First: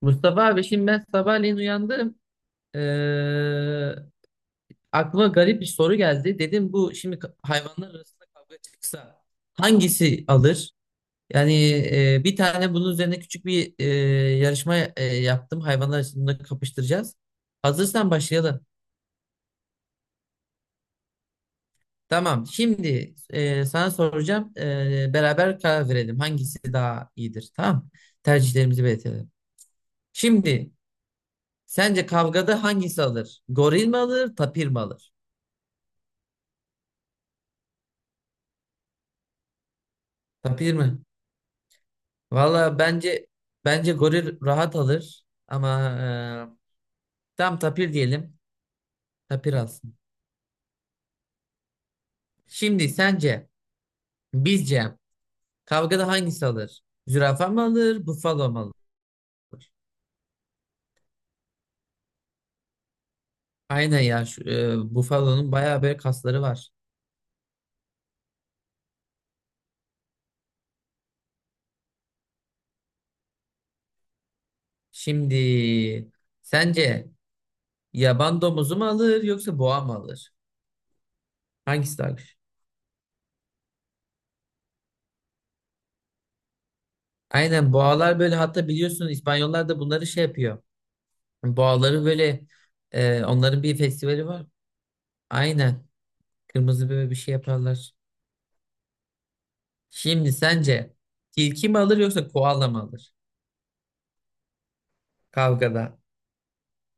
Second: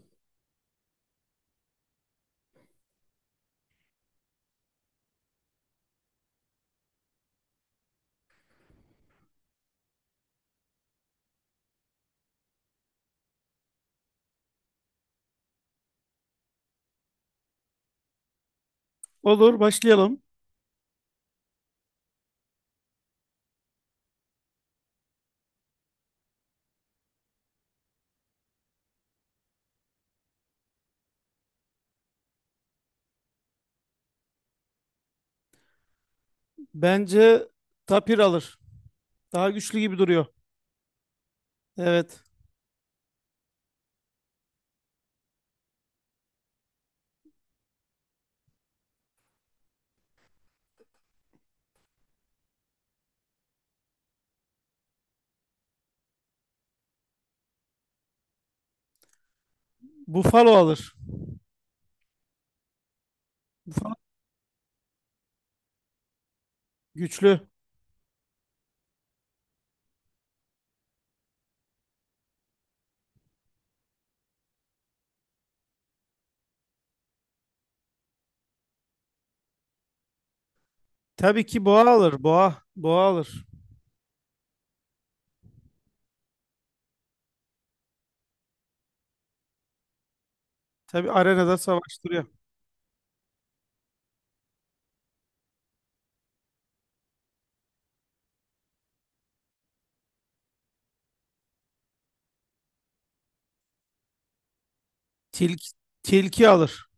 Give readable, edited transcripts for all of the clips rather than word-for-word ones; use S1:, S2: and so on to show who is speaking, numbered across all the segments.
S1: Mustafa abi şimdi ben sabahleyin uyandım. Ee, Aklıma garip bir soru geldi. Dedim bu şimdi hayvanlar arasında kavga çıksa hangisi alır? Yani bir tane bunun üzerine küçük bir yarışma yaptım. Hayvanlar arasında kapıştıracağız. Hazırsan başlayalım.
S2: Olur, başlayalım.
S1: Tamam. Şimdi sana soracağım. Beraber karar verelim. Hangisi daha iyidir? Tamam. Tercihlerimizi belirtelim. Şimdi sence kavgada hangisi alır? Goril mi alır, tapir mi alır?
S2: Bence tapir alır. Daha güçlü gibi duruyor.
S1: Tapir mi?
S2: Evet.
S1: Valla bence goril rahat alır ama tam tapir diyelim. Tapir alsın. Şimdi sence bizce kavgada hangisi alır? Zürafa mı alır, bufalo mu alır?
S2: Buffalo alır.
S1: Aynen ya şu, bufalonun bayağı böyle kasları var.
S2: Güçlü.
S1: Şimdi sence yaban domuzu mu alır yoksa boğa mı alır?
S2: Tabii ki boğa
S1: Hangisi daha
S2: alır.
S1: güçlü?
S2: Boğa. Boğa alır.
S1: Aynen boğalar böyle hatta biliyorsun İspanyollar da bunları şey yapıyor.
S2: Tabii arenada
S1: Boğaları
S2: savaştırıyor.
S1: böyle onların bir festivali var. Aynen. Kırmızı böyle bir şey yaparlar. Şimdi sence tilki mi alır yoksa koala mı alır
S2: Tilki,
S1: kavgada?
S2: tilki, alır.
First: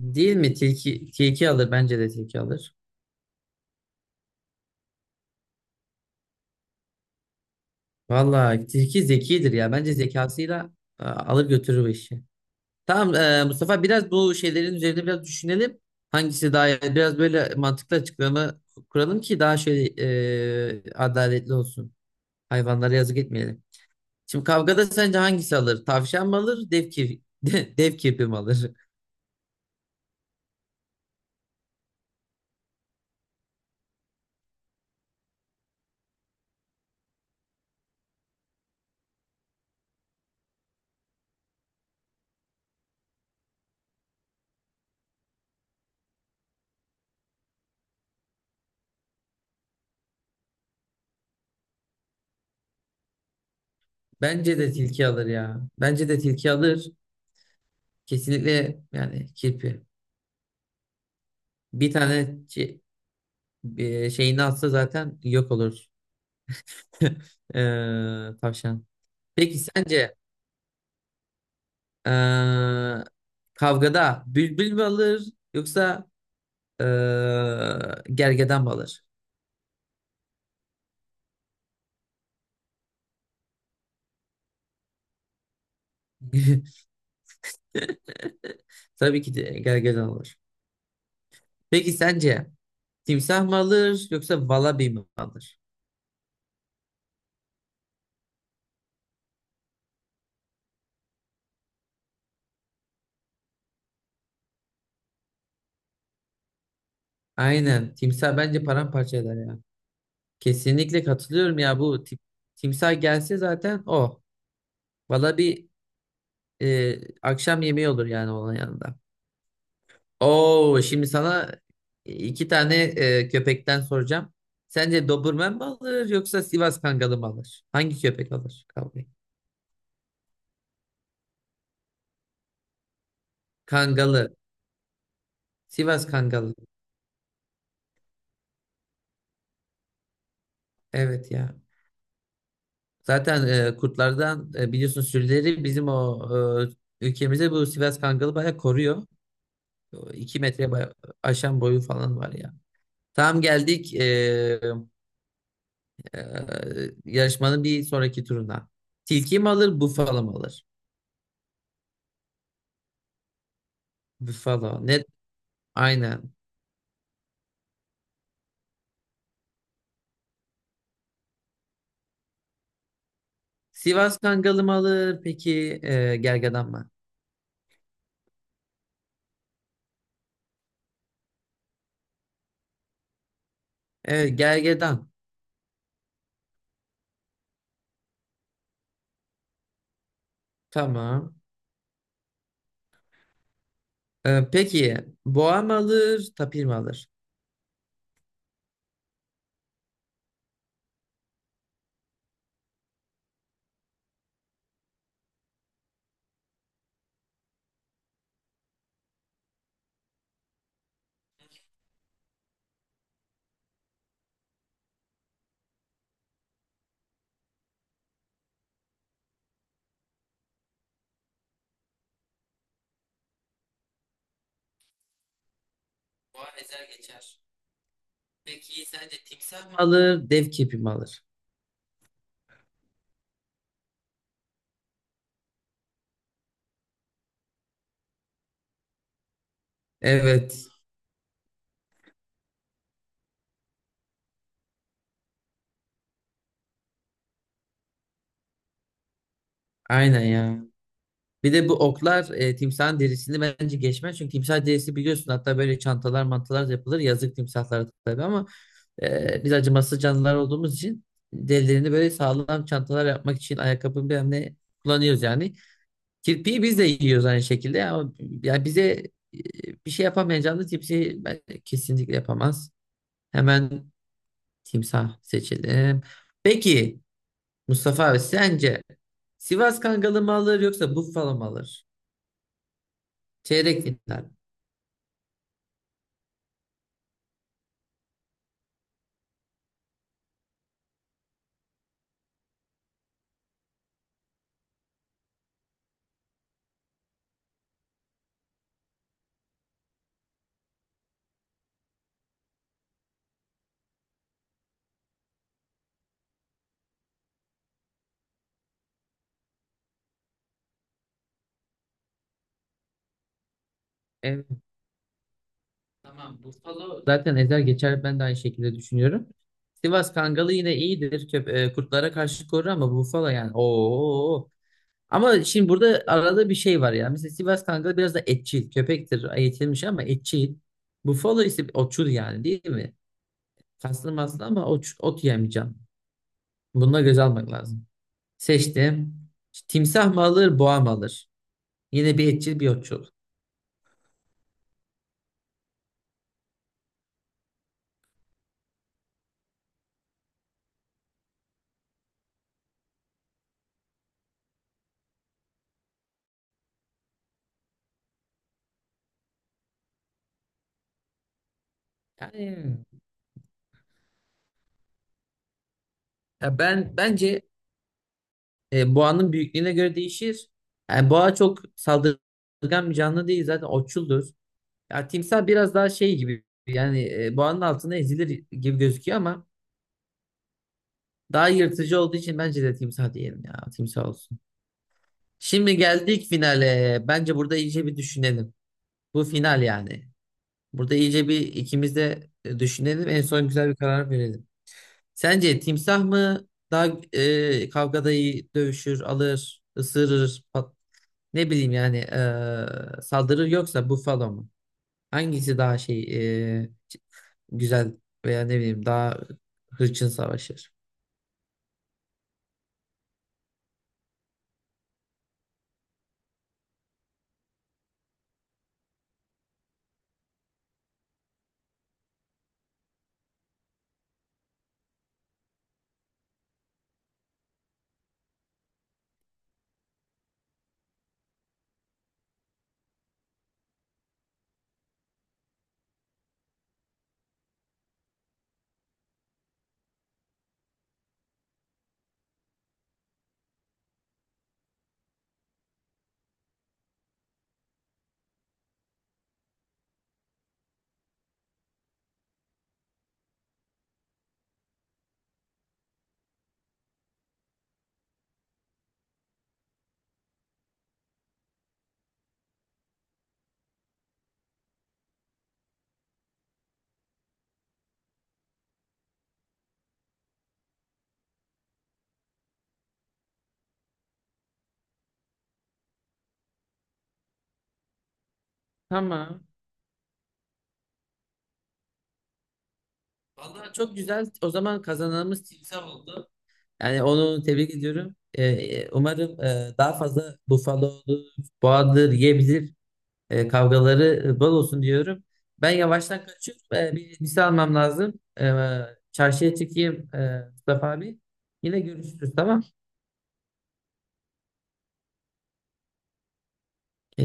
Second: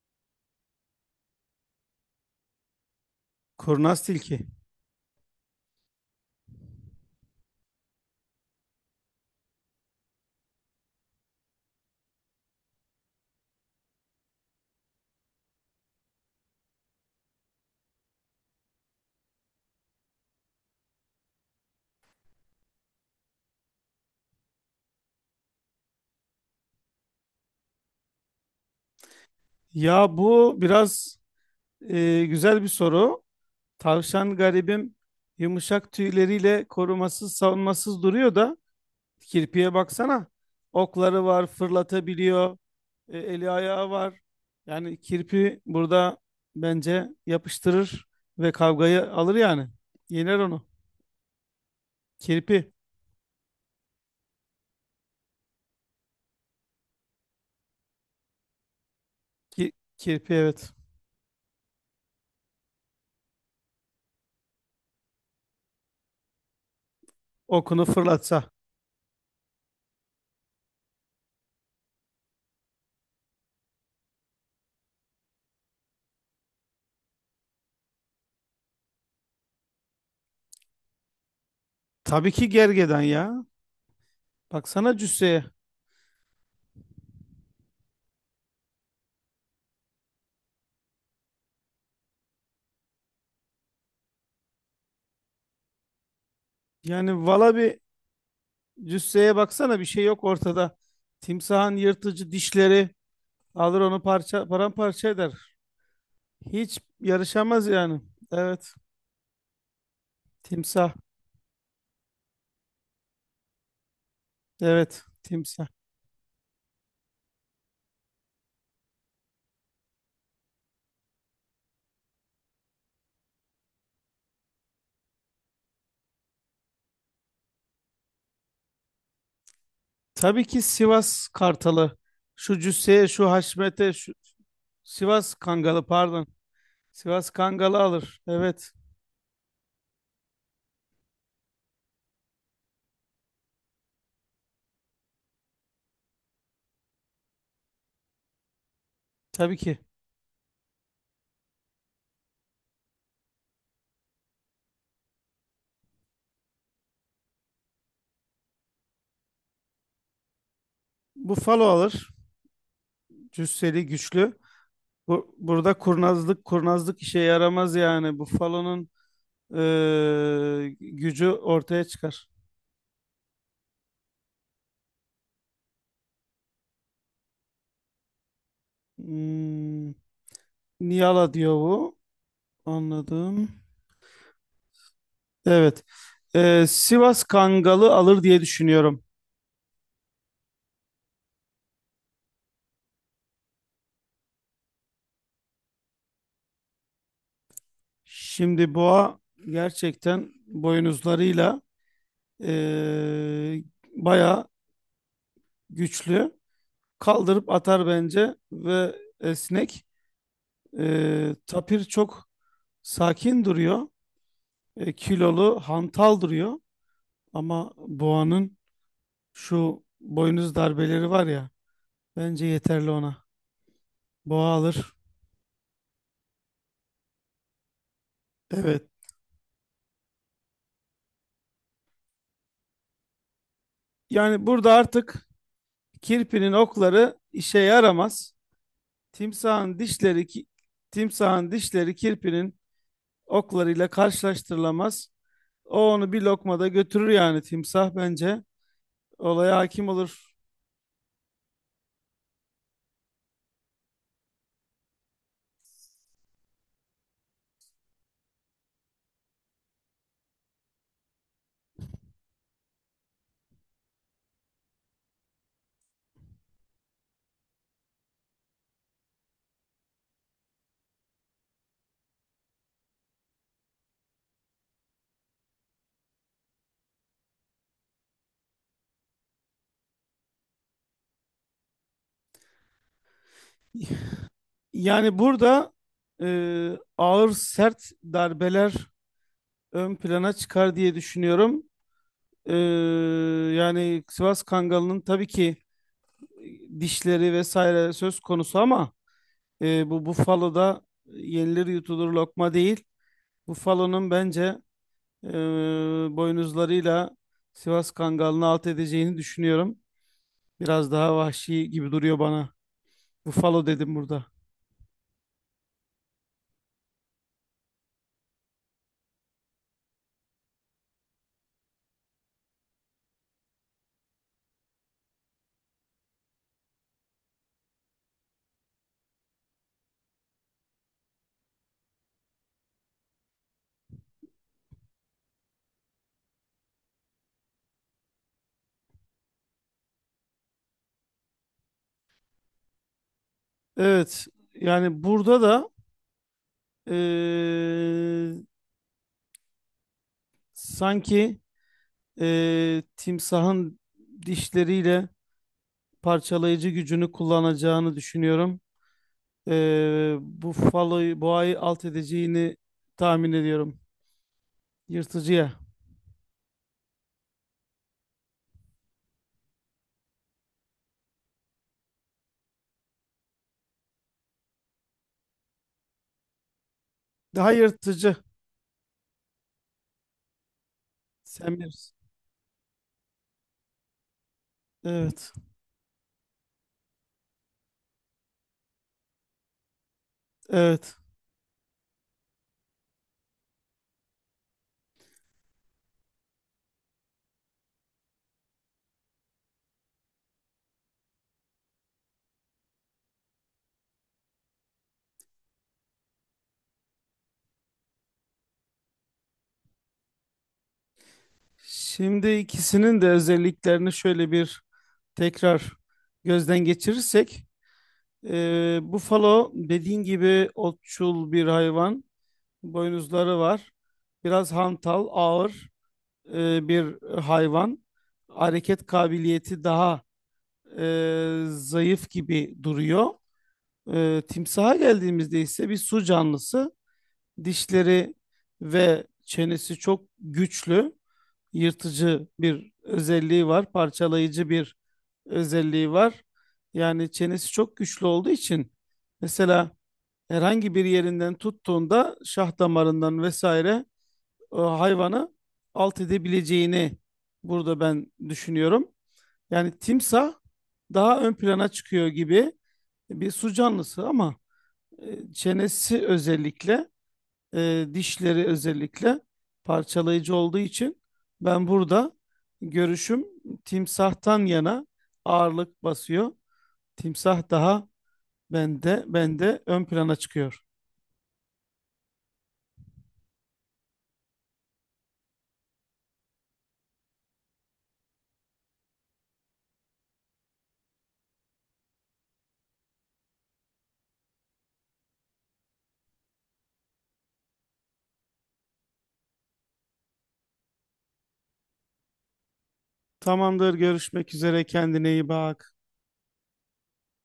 S1: Değil mi? Tilki, tilki alır. Bence de tilki alır.
S2: Kurnaz tilki.
S1: Vallahi tilki zekidir ya. Bence zekasıyla alır götürür bu işi. Tamam Mustafa biraz bu şeylerin üzerinde biraz düşünelim. Hangisi daha iyi? Biraz böyle mantıklı açıklama kuralım ki daha şöyle adaletli olsun. Hayvanlara yazık etmeyelim. Şimdi kavgada sence hangisi alır? Tavşan mı alır? Dev kirpi, dev kirpi mi alır?
S2: Ya bu biraz güzel bir soru. Tavşan garibim yumuşak tüyleriyle korumasız, savunmasız duruyor da kirpiye baksana. Okları var, fırlatabiliyor. Eli ayağı var. Yani kirpi burada bence yapıştırır ve kavgayı alır yani. Yener onu. Kirpi.
S1: Bence de tilki alır ya. Bence de tilki alır. Kesinlikle yani
S2: Ki-
S1: kirpi.
S2: Kirpi, evet.
S1: Bir tane çi- Bir şeyini atsa zaten yok olur.
S2: Okunu fırlatsa.
S1: Tavşan. Peki sence ee, kavgada bülbül mü alır yoksa ee, gergedan mı alır?
S2: Tabii ki gergedan ya. Baksana cüsseye.
S1: Tabii ki de gergedan alır. Peki sence timsah mı alır yoksa valabi mi alır?
S2: Yani valla bir cüsseye baksana, bir şey yok ortada. Timsahın yırtıcı dişleri alır onu, paramparça eder. Hiç yarışamaz
S1: Aynen.
S2: yani.
S1: Timsah bence
S2: Evet.
S1: paramparça eder ya.
S2: Timsah.
S1: Kesinlikle katılıyorum ya bu tip, timsah gelse zaten o.
S2: Evet,
S1: Valla bir
S2: timsah.
S1: akşam yemeği olur yani onun yanında. Oo, şimdi sana iki tane köpekten soracağım. Sence Doberman mı alır yoksa Sivas Kangalı mı alır? Hangi köpek alır kavgayı?
S2: Tabii ki Sivas Kartalı. Şu cüsseye, şu haşmete, şu
S1: Kangalı.
S2: Sivas Kangalı,
S1: Sivas
S2: pardon.
S1: Kangalı.
S2: Sivas Kangalı alır. Evet,
S1: Evet ya. Zaten kurtlardan biliyorsun sürüleri bizim o ülkemizde bu Sivas Kangalı bayağı koruyor.
S2: tabii ki.
S1: 2 metre bayağı aşan boyu falan var ya. Tam geldik yarışmanın bir sonraki turuna. Tilki mi alır, bufalo mu alır?
S2: Buffalo alır. Cüsseli, güçlü.
S1: Bufalo. Net.
S2: Burada
S1: Aynen.
S2: kurnazlık işe yaramaz yani. Buffalo'nun gücü ortaya çıkar.
S1: Sivas Kangalı mı alır? Peki gergedan mı?
S2: Hmm, niyala diyor bu. Anladım.
S1: Evet, gergedan.
S2: Evet. Sivas Kangalı alır diye düşünüyorum.
S1: Tamam. Peki boğa mı alır, tapir mi alır?
S2: Şimdi boğa gerçekten boynuzlarıyla eee bayağı güçlü. Kaldırıp atar bence ve esnek. Tapir çok sakin duruyor. Kilolu, hantal duruyor. Ama boğanın şu boynuz darbeleri var ya, bence yeterli ona. Boğa alır.
S1: Boğa ezer geçer.
S2: Evet.
S1: Peki sence timsah mı alır, dev kepi mi alır?
S2: Yani burada artık kirpinin okları işe yaramaz. Timsahın dişleri ki,
S1: Evet.
S2: timsahın dişleri kirpinin oklarıyla karşılaştırılamaz. O onu bir lokmada götürür, yani timsah bence. Olaya hakim
S1: Aynen
S2: olur.
S1: ya. Bir de bu oklar timsahın derisini bence geçmez. Çünkü timsah derisi biliyorsun hatta böyle çantalar mantalar da yapılır. Yazık timsahlara tabii ama biz acımasız canlılar olduğumuz için derilerini böyle sağlam çantalar yapmak için ayakkabı bilmem ne kullanıyoruz yani. Kirpiği biz de yiyoruz aynı şekilde ama yani bize e, bir şey yapamayan canlı timsahı ben kesinlikle yapamaz. Hemen timsah seçelim. Peki Mustafa abi sence Sivas Kangalı mı alır yoksa Buffalo mu alır? Çeyrek final.
S2: Yani burada e, ağır sert darbeler ön plana çıkar diye düşünüyorum. E, Yani Sivas Kangalı'nın tabii ki dişleri vesaire söz konusu, ama bu Buffalo'da yenilir yutulur lokma değil. Buffalo'nun bence e, boynuzlarıyla Sivas Kangalı'nı alt edeceğini düşünüyorum. Biraz daha vahşi gibi duruyor bana. Buffalo dedim burada.
S1: Evet, tamam. Buffalo zaten ezer geçer. Ben de aynı şekilde düşünüyorum. Sivas Kangalı yine iyidir. Kurtlara karşı korur ama Buffalo yani. Oo. Ama şimdi burada arada bir şey var ya. Mesela Sivas Kangalı biraz da etçil. Köpektir. Eğitilmiş ama etçil. Buffalo ise otçul yani değil mi? Kaslı maslı ama ot yemeyeceğim. Bununla göz almak lazım. Seçtim. Timsah mı alır, boğa mı alır? Yine bir etçil bir otçul.
S2: Evet. Yani burada da eee, sanki timsahın dişleriyle parçalayıcı gücünü kullanacağını düşünüyorum. Buffalo'yu, boğayı alt edeceğini
S1: Yani
S2: tahmin ediyorum. Yırtıcıya.
S1: ya ben bence boğanın büyüklüğüne göre değişir. Yani boğa çok saldırgan bir canlı değil zaten otçuldur. Ya timsah biraz daha şey gibi yani
S2: Daha
S1: boğanın altına
S2: yırtıcı.
S1: ezilir gibi gözüküyor ama daha
S2: Sen bilirsin.
S1: yırtıcı olduğu için bence de timsah diyelim ya, timsah olsun.
S2: Evet.
S1: Şimdi geldik finale. Bence burada iyice bir düşünelim. Bu final yani.
S2: Evet.
S1: Burada iyice bir ikimiz de düşünelim. En son güzel bir karar verelim. Sence timsah mı daha kavgada iyi dövüşür, alır, ısırır, ne bileyim yani saldırı, yoksa Buffalo mu? Hangisi daha güzel veya ne bileyim daha hırçın savaşır?
S2: Şimdi ikisinin de özelliklerini şöyle bir tekrar gözden geçirirsek, bufalo dediğin gibi otçul bir hayvan, boynuzları var, biraz hantal, ağır bir hayvan, hareket kabiliyeti daha zayıf gibi duruyor. Timsaha geldiğimizde ise bir su canlısı. Dişleri ve çenesi çok güçlü, yırtıcı bir özelliği var, parçalayıcı bir özelliği var. Yani çenesi çok güçlü olduğu için, mesela herhangi bir yerinden tuttuğunda şah damarından vesaire hayvanı alt edebileceğini burada ben düşünüyorum. Yani timsah daha ön plana çıkıyor gibi, bir su canlısı ama çenesi özellikle, dişleri özellikle parçalayıcı olduğu için ben burada görüşüm timsahtan yana ağırlık basıyor. Timsah daha bende
S1: Tamam.
S2: bende ön plana çıkıyor.
S1: Vallahi çok güzel. O zaman kazananımız timsah oldu. Yani onu tebrik ediyorum. Umarım daha fazla Buffalo'lu boğadır yiyebilir. Kavgaları bol olsun diyorum. Ben yavaştan kaçıyorum. Bir misal almam lazım. Çarşıya çıkayım Mustafa abi. Yine görüşürüz, tamam.
S2: Tamamdır, görüşmek üzere, kendine iyi bak.
S1: Eee,